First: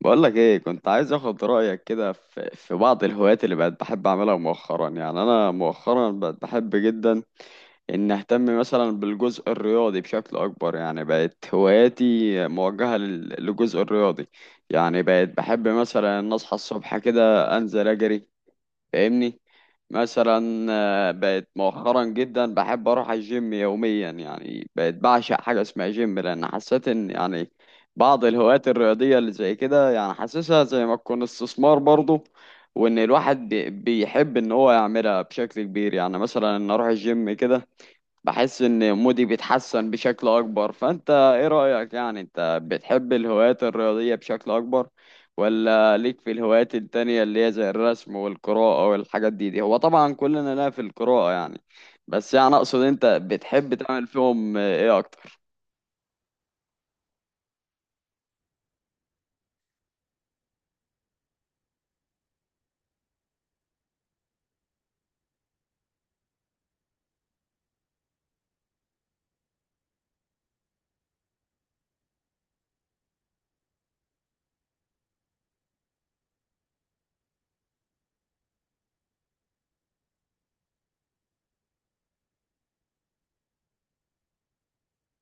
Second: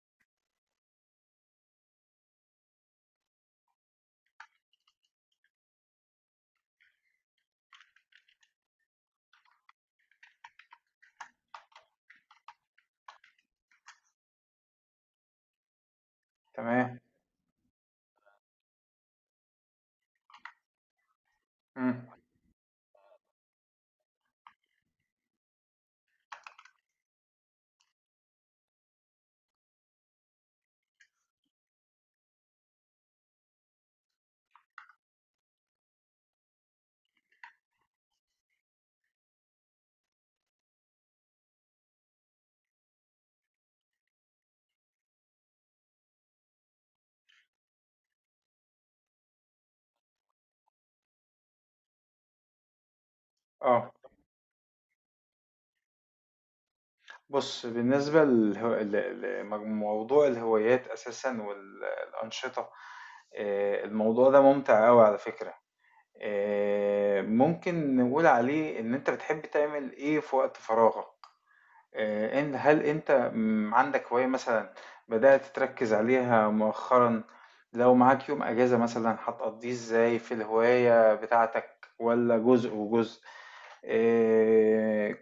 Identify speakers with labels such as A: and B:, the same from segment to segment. A: بقولك ايه، كنت عايز اخد رأيك كده في بعض الهوايات اللي بقت بحب اعملها مؤخرا. يعني انا مؤخرا بقت بحب جدا ان اهتم مثلا بالجزء الرياضي بشكل اكبر، يعني بقت هواياتي موجهة للجزء الرياضي. يعني بقت بحب مثلا ان اصحى الصبح
B: تمام.
A: كده انزل اجري، فاهمني؟ مثلا بقت مؤخرا
B: إمم.
A: جدا بحب اروح الجيم يوميا، يعني بقت بعشق حاجه اسمها جيم، لان حسيت ان يعني بعض الهوايات الرياضيه اللي زي كده، يعني حاسسها زي ما تكون استثمار برضه، وان الواحد بيحب ان هو يعملها بشكل كبير. يعني مثلا ان اروح الجيم كده، بحس ان مودي بيتحسن بشكل اكبر. فانت ايه رأيك؟ يعني انت بتحب الهوايات الرياضية بشكل اكبر، ولا ليك في الهوايات التانية اللي هي زي الرسم والقراءة والحاجات دي؟ دي هو طبعا كلنا لا في القراءة يعني، بس يعني اقصد انت بتحب
B: آه.
A: تعمل فيهم ايه اكتر؟
B: بُص، بالنسبة للهو ل لموضوع الهوايات أساسًا الأنشطة، الموضوع ده مُمتع أوي على فكرة. ممكن نقول عليه إن أنت بتحب تعمل إيه في وقت فراغك. إن هل أنت عندك هواية مثلًا بدأت تركّز عليها مؤخرًا؟ لو معاك يوم أجازة مثلًا هتقضّيه إزاي في الهواية بتاعتك والّا جزء وجزء؟ آآ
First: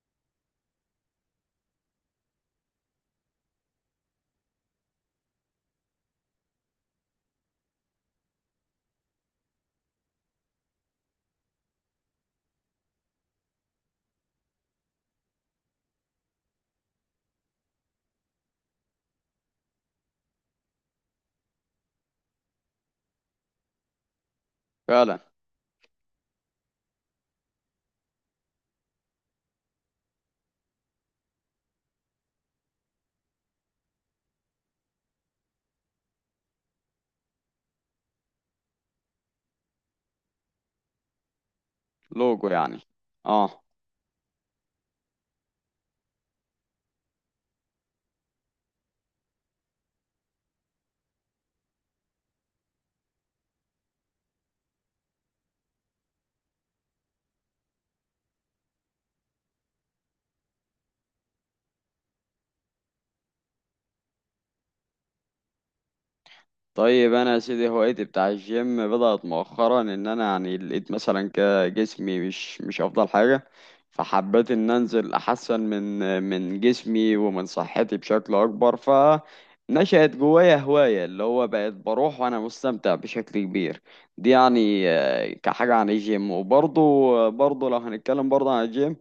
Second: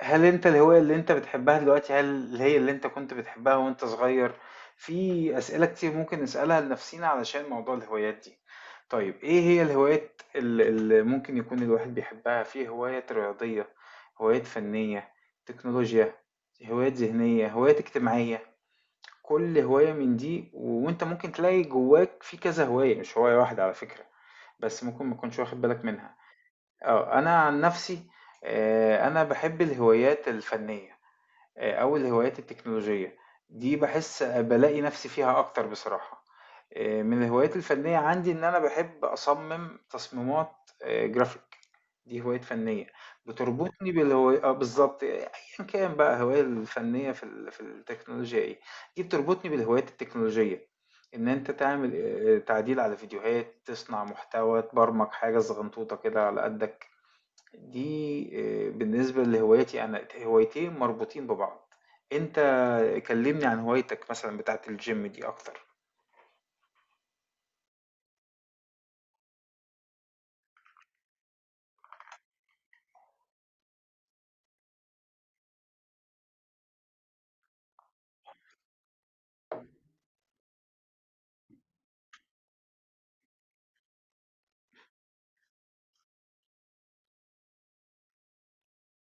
B: هل انت الهواية اللي انت بتحبها دلوقتي؟ هل هي اللي انت كنت بتحبها وانت صغير؟ في اسئلة كتير ممكن نسألها لنفسينا علشان موضوع الهوايات دي. طيب ايه هي الهوايات اللي ممكن يكون الواحد بيحبها؟ في هوايات رياضية، هوايات فنية، تكنولوجيا، هوايات ذهنية، هوايات اجتماعية. كل هواية من دي وانت ممكن تلاقي جواك في كذا هواية، مش هواية واحدة على فكرة، بس ممكن ما
A: فعلا.
B: تكونش واخد بالك منها. اه، انا عن نفسي آه، انا بحب الهوايات الفنية، أو الهوايات التكنولوجية، دي باحس بالاقي نفسي فيها أكتر بصراحة. من الهوايات الفنية عندي إن أنا باحب أصمم تصميمات graphic، دي هواية
A: لوجو يعني.
B: فنية،
A: اه.
B: بتربطني بالهواي آه بالضبط، أيًا كان بقى الهواية الفنية في التكنولوجيا إيه، دي بتربطني بالهوايات التكنولوجية، إن أنت تعمل تعديل على فيديوهات، تصنع محتوى، تبرمج حاجة صغنطوطة كده على قدك. دي بالنسبة لهوايتي أنا، هوايتين مربوطين ببعض. أنت كلّمني عن هوايتك مثلًا بتاعة الgym دي أكتر.
A: طيب انا يا سيدي هوايتي بتاع الجيم بدأت مؤخرا، ان انا يعني لقيت مثلا كده جسمي مش افضل حاجة، فحبيت ان انزل احسن من جسمي ومن صحتي بشكل اكبر. فنشأت جوايا هواية اللي هو بقيت بروح وانا مستمتع بشكل كبير. دي يعني كحاجة عن الجيم، وبرضه برضه لو هنتكلم برضه عن الجيم،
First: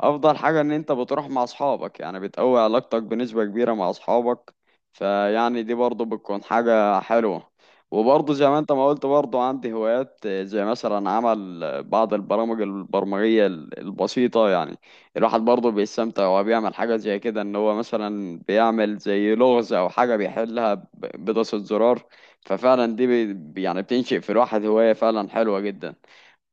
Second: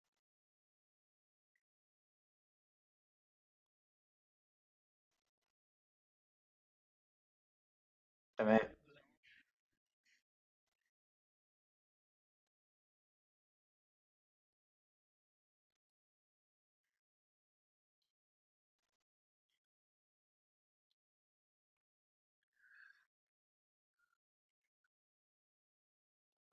A: افضل حاجة ان انت بتروح مع اصحابك، يعني بتقوي علاقتك بنسبة كبيرة مع اصحابك، فيعني دي برضه بتكون حاجة حلوة. وبرضه زي ما
B: تمام.
A: انت ما قلت، برضه عندي هوايات زي مثلا عمل بعض البرامج البرمجية البسيطة. يعني الواحد برضه بيستمتع وهو بيعمل حاجة زي كده، ان هو مثلا بيعمل زي لغز او حاجة بيحلها بدوسة زرار. ففعلا دي يعني بتنشئ في الواحد هواية فعلا حلوة جدا.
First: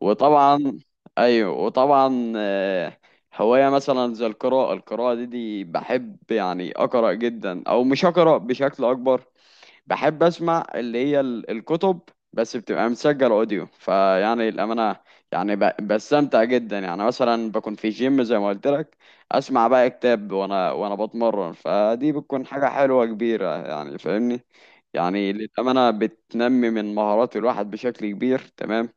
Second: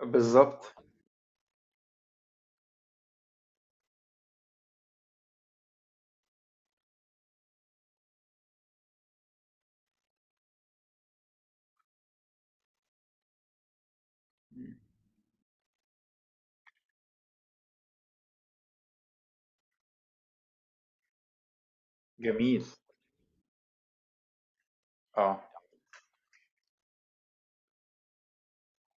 B: بالضبط.
A: وطبعا ايوه، وطبعا هوايه مثلا زي القراءه، القراءه دي بحب يعني اقرا جدا، او مش اقرا بشكل اكبر، بحب اسمع اللي هي الكتب، بس بتبقى مسجل اوديو. فيعني
B: إمم.
A: الامانه يعني بستمتع جدا، يعني مثلا بكون في جيم زي ما قلت لك، اسمع بقى كتاب وانا بتمرن، فدي بتكون
B: جميل.
A: حاجه حلوه كبيره. يعني فاهمني، يعني
B: آه.
A: للامانه بتنمي من مهارات الواحد بشكل كبير. تمام،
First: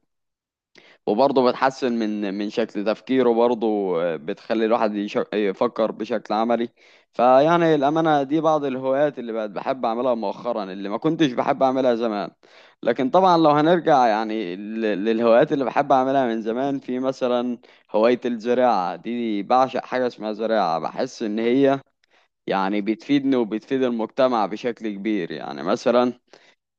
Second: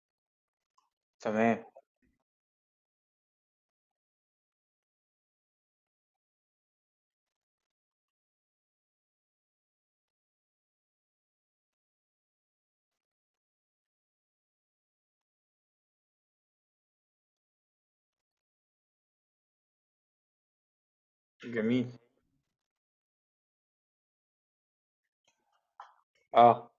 A: وبرضه
B: تمام.
A: بتحسن من شكل تفكيره برضه، بتخلي الواحد يفكر بشكل عملي. فيعني الأمانة دي بعض الهوايات اللي بقت بحب أعملها مؤخرا، اللي ما كنتش بحب أعملها زمان. لكن طبعا لو هنرجع يعني للهوايات اللي بحب أعملها من زمان، في مثلا هواية الزراعة، دي بعشق حاجة اسمها زراعة، بحس إن هي
B: جميل.
A: يعني بتفيدني وبتفيد المجتمع بشكل كبير. يعني مثلا
B: آه.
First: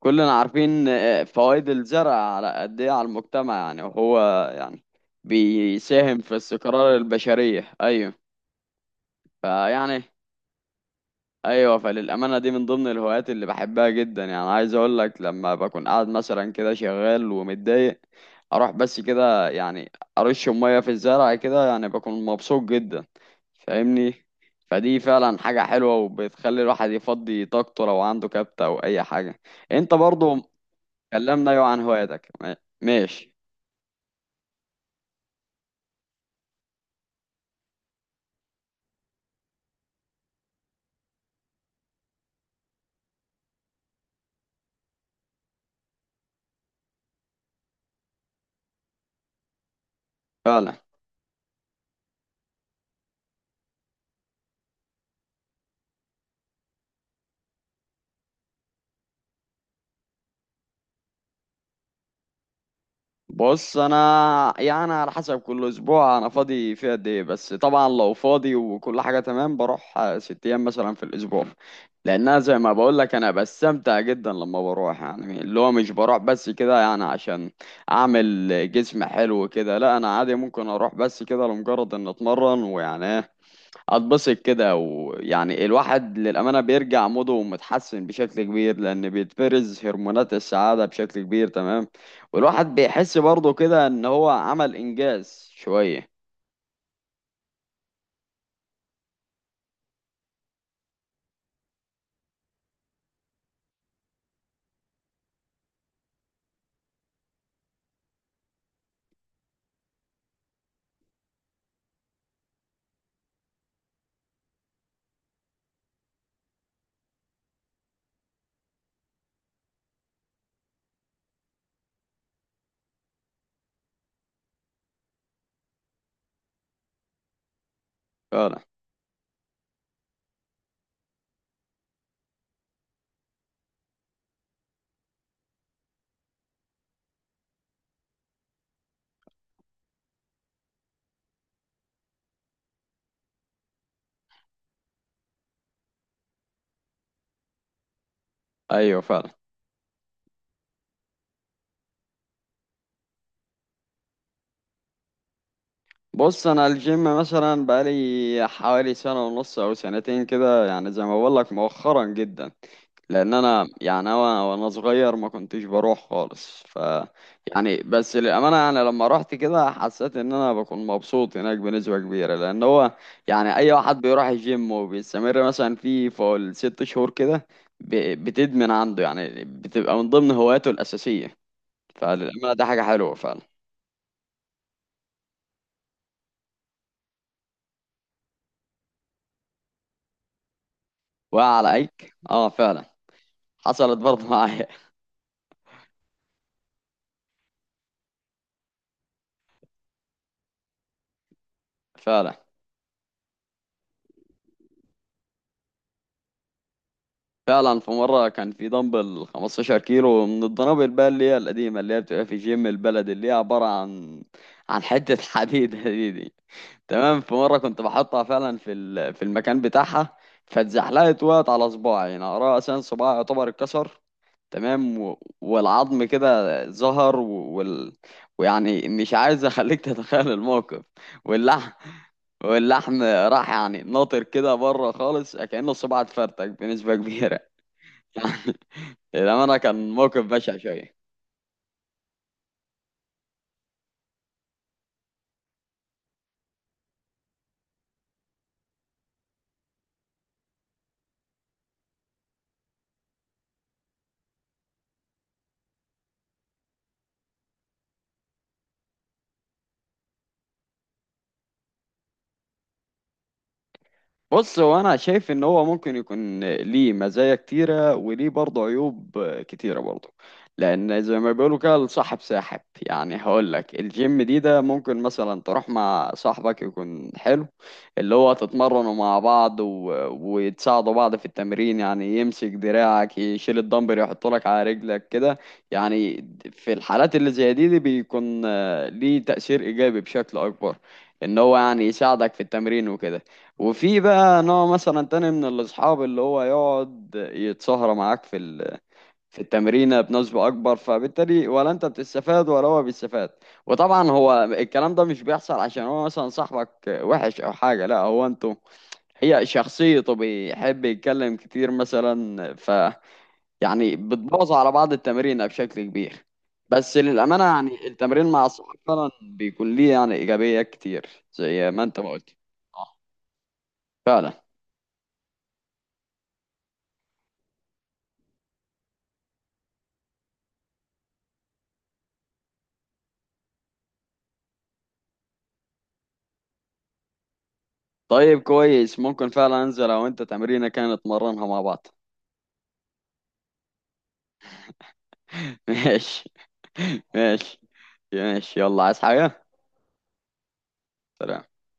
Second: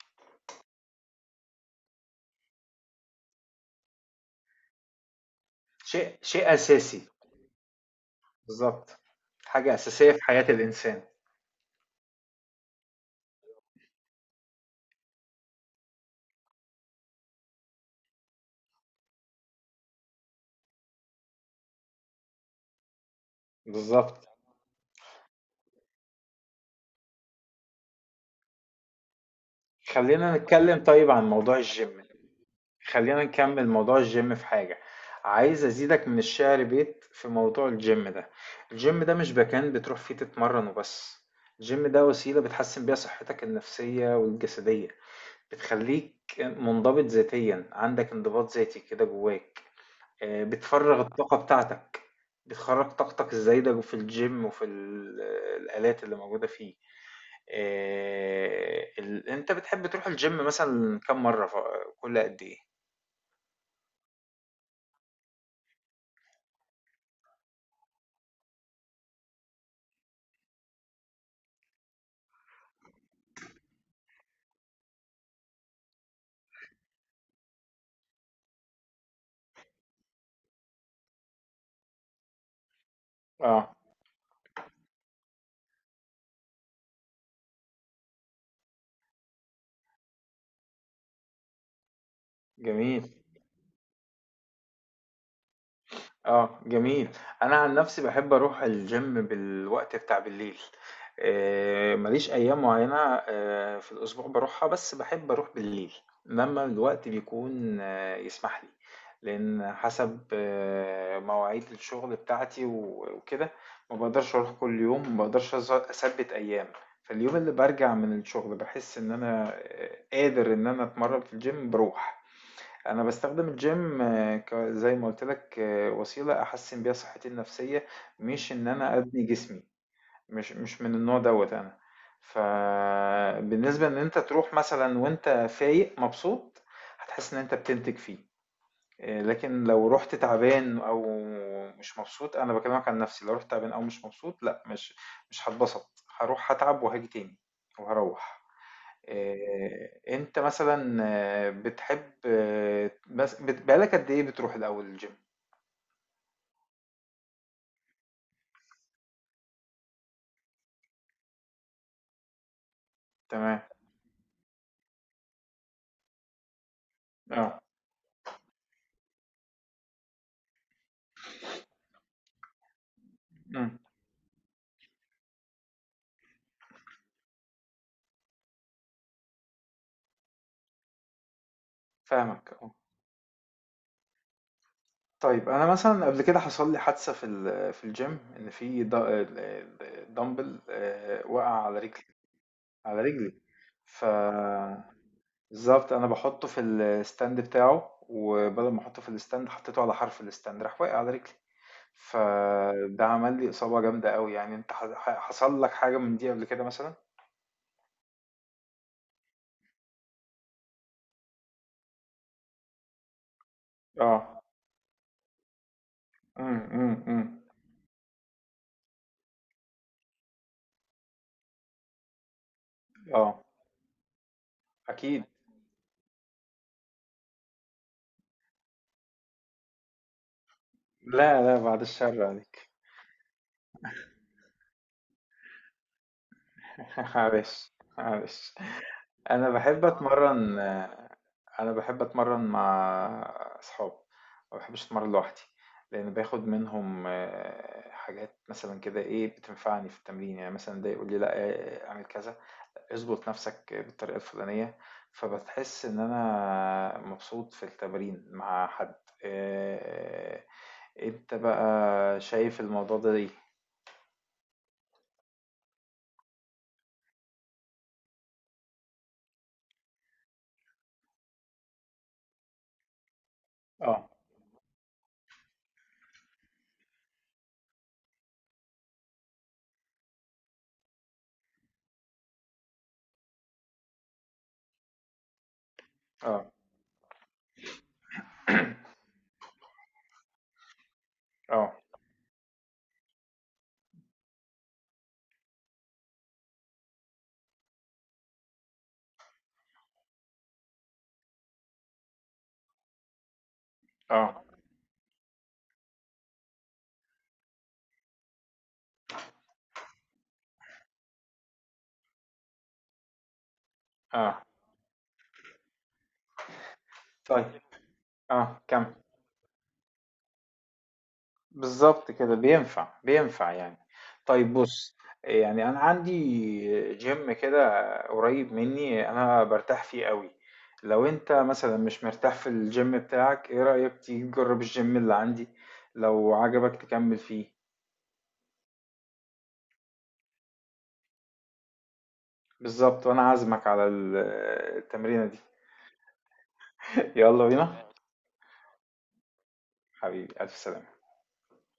A: كلنا عارفين فوائد الزرع على قد ايه على المجتمع، يعني وهو يعني بيساهم
B: شيء
A: في
B: شيء
A: استقرار
B: أساسي.
A: البشرية. ايوه،
B: بالضبط. حاجة
A: فيعني
B: أساسية في حياة الإنسان.
A: ايوه، فللأمانة دي من ضمن الهوايات اللي بحبها جدا. يعني عايز اقول لك، لما بكون قاعد مثلا كده شغال ومتضايق، اروح بس كده يعني ارش مية في الزرع كده، يعني بكون مبسوط جدا، فاهمني؟
B: بالضبط.
A: فدي فعلا حاجة حلوة، وبتخلي الواحد يفضي طاقته لو عنده كبت او اي حاجة. انت
B: خلّينا
A: برضو
B: نتكلّم طيب عن
A: كلمنا
B: موضوع
A: عن
B: الgym.
A: هواياتك
B: خلينا
A: ماشي؟
B: نكمل موضوع الجيم. في حاجة عايز ازيدك من الشعر بيت في موضوع الجيم ده. الجيم ده مش مكان بتروح فيه تتمرن وبس، الجيم ده وسيلة بتحسن بيها صحتك النفسية والجسدية. بتخليك منضبط ذاتيا، عندك انضباط ذاتي كده جواك، آه،
A: فعلا.
B: بتفرغ الطاقة بتاعتك، بتخرج طاقتك الزايدة في الجيم وفي الآلات اللي موجودة فيه. آه، انت بتحب تروح الجيم مثلا كم مرة كل قد ايه؟
A: بص انا يعني على حسب كل اسبوع انا فاضي فيه قد ايه، بس طبعا لو فاضي وكل حاجه تمام بروح 6 ايام مثلا في الاسبوع، لانها زي ما بقول لك انا بستمتع جدا لما بروح. يعني اللي هو مش بروح بس كده يعني عشان اعمل جسم حلو كده، لا انا عادي ممكن اروح بس كده لمجرد ان اتمرن، ويعني
B: اه.
A: اتبسط كده، ويعني الواحد للأمانة بيرجع موده متحسن بشكل كبير، لأن بيتفرز هرمونات السعادة بشكل كبير. تمام، والواحد
B: جميل.
A: بيحس برضه كده إن هو عمل إنجاز شوية.
B: آه، جميل. أنا عن نفسي باحب أروح الgym بالوقت بتاع بالليل. ما ليش أيام معيّنة في الأسبوع باروحها، بس باحب أروح بالليل، لمّا الوقت بيكون آه، يسمح لي. لإن حسب آه، مواعيد الشغل بتاعتي وكده، ما باقدرش أروح كل يوم، ما باقدرش أثبِّت أيام. فاليوم اللي بارجع من الشغل باحس إن أنا آه، قادر إن أنا أتمرّن في الgym باروح. انا بستخدم الجيم آه، زي ما قلت لك آه، وسيله احسن بيها صحتي النفسيه، مش
A: فعلا.
B: ان انا ابني جسمي، مش من النوع دوت انا. فبالنسبه ان انت تروح مثلا وانت فايق مبسوط هتحس ان انت بتنتج فيه، آه، لكن لو رحت تعبان او مش مبسوط، انا بكلمك عن نفسي، لو رحت تعبان او مش مبسوط، لا، مش هتبسط، هروح هتعب وهاجي تاني وهروح.
A: أيوه فعلا.
B: أنت مثلًا آه، بتحب آه، بس بقى لك قد إيه بتروح الأول الgym؟
A: بص أنا الجيم مثلا بقالي حوالي سنة ونص أو سنتين كده، يعني زي ما بقولك مؤخرا جدا، لان
B: تمام،
A: انا يعني انا وانا صغير ما كنتش بروح خالص. ف
B: آه،
A: يعني بس للامانه يعني لما رحت كده، حسيت ان انا بكون مبسوط هناك بنسبه كبيره، لان هو يعني
B: إمم،
A: اي واحد بيروح الجيم وبيستمر مثلا فيه فوق الست شهور كده، بتدمن عنده، يعني بتبقى من ضمن هواياته الاساسيه. فللامانه
B: فاهمك
A: ده
B: آه.
A: حاجه حلوه فعلا.
B: طيب أنا مثلًا قبل كده حصل لي حادثة في الgym، إن في د ال ال dumbbell وقع
A: وعلى
B: على رجلي
A: ايك؟ اه فعلا،
B: على رجلي،
A: حصلت
B: ف
A: برضه معايا.
B: بالضبط، أنا باحطه في الstand بتاعه، وبدل ما أحطه في الstand حطيته على حرف الstand راح واقع على رجلي،
A: فعلا.
B: فده عمل لي إصابة جامدة أوي يعني. أنت ح ح حصل لك حاجة من دي قبل كده مثلًا؟
A: فعلا في مرة كان في دمبل 15 كيلو من الدنابل بقى، اللي هي القديمة، اللي هي بتبقى في جيم البلد، اللي هي عبارة عن
B: آه.
A: عن حتة حديد. دي
B: إمم، إمم،
A: تمام. في
B: إمم.
A: مرة كنت بحطها فعلا في في المكان بتاعها، فاتزحلقت، وقعت على صباعي، يعني أقرأ أساسا صباعي
B: آه،
A: يعتبر اتكسر. تمام،
B: أكيد.
A: والعظم كده ظهر، ويعني مش عايز أخليك تتخيل الموقف.
B: لا، لا
A: واللحم
B: بعد الشر عليك.
A: واللحم راح يعني ناطر كده بره خالص، كأنه الصباع اتفرتك بنسبة كبيرة.
B: معلش، معلش. أنا
A: للأمانة
B: باحب
A: كان موقف بشع
B: أتمرّن،
A: شوية.
B: أنا باحب أتمرّن مع أصحابي، ما باحبش أتمرّن لوحدي، لإن باخد منهم آه، حاجات مثلًا كده إيه، بتنفعني في التمرين، يعني مثلًا ده يقول لي لأ اعمل كذا، اضبط نَفْسك بالطريقة الفُلانية، فبتحس إن أنا مبسوط في التمرين مع حد. آآ أنت بقى شايف الموضوع ده إيه؟
A: بص هو انا شايف ان هو ممكن يكون ليه مزايا كتيره، وليه برضه عيوب كتيره برضه. لان زي ما بيقولوا كده الصاحب ساحب، يعني هقول لك
B: آه.
A: الجيم دي، ده ممكن مثلا تروح مع صاحبك يكون حلو، اللي هو تتمرنوا مع بعض، وتساعدوا بعض في التمرين، يعني يمسك دراعك، يشيل الدمبل، يحط لك على رجلك كده. يعني
B: آه.
A: في الحالات اللي زي دي بيكون ليه تأثير ايجابي بشكل اكبر، ان هو
B: آه.
A: يعني يساعدك في التمرين وكده. وفي بقى نوع مثلا تاني من الأصحاب، اللي هو يقعد يتسهر معاك في في التمرينة بنسبة أكبر، فبالتالي ولا أنت بتستفاد ولا هو بيستفاد. وطبعا هو
B: آه.
A: الكلام ده مش بيحصل عشان هو مثلا صاحبك وحش أو حاجة، لا، هو أنتوا هي شخصيته بيحب يتكلم كتير مثلا، ف يعني
B: آه.
A: بتبوظ على بعض التمرينة بشكل كبير. بس للأمانة
B: طيب
A: يعني التمرين مع الصحاب
B: كم
A: فعلا بيكون ليه يعني إيجابيات كتير، زي ما أنت ما
B: بالظبط كده
A: قلت.
B: بينفع
A: آه،
B: بينفع يعني.
A: فعلا.
B: طيب بص، يعني أنا عندي جيم كده قريب مني أنا برتاح فيه قوي، لو أنت مثلا مش مرتاح في الجيم بتاعك إيه رأيك تيجي تجرب الجيم اللي عندي، لو عجبك تكمل فيه.
A: طيب كويس، ممكن فعلا انزل، او انت تمرينه كانت نتمرنها مع بعض.
B: بالظبط، وأنا عازمك على التمرينة دي.
A: ماشي.
B: يلا
A: ماشي.
B: بينا
A: ماشي، يلا، عايز حاجة؟
B: حبيبي، ألف سلامة.
A: سلام.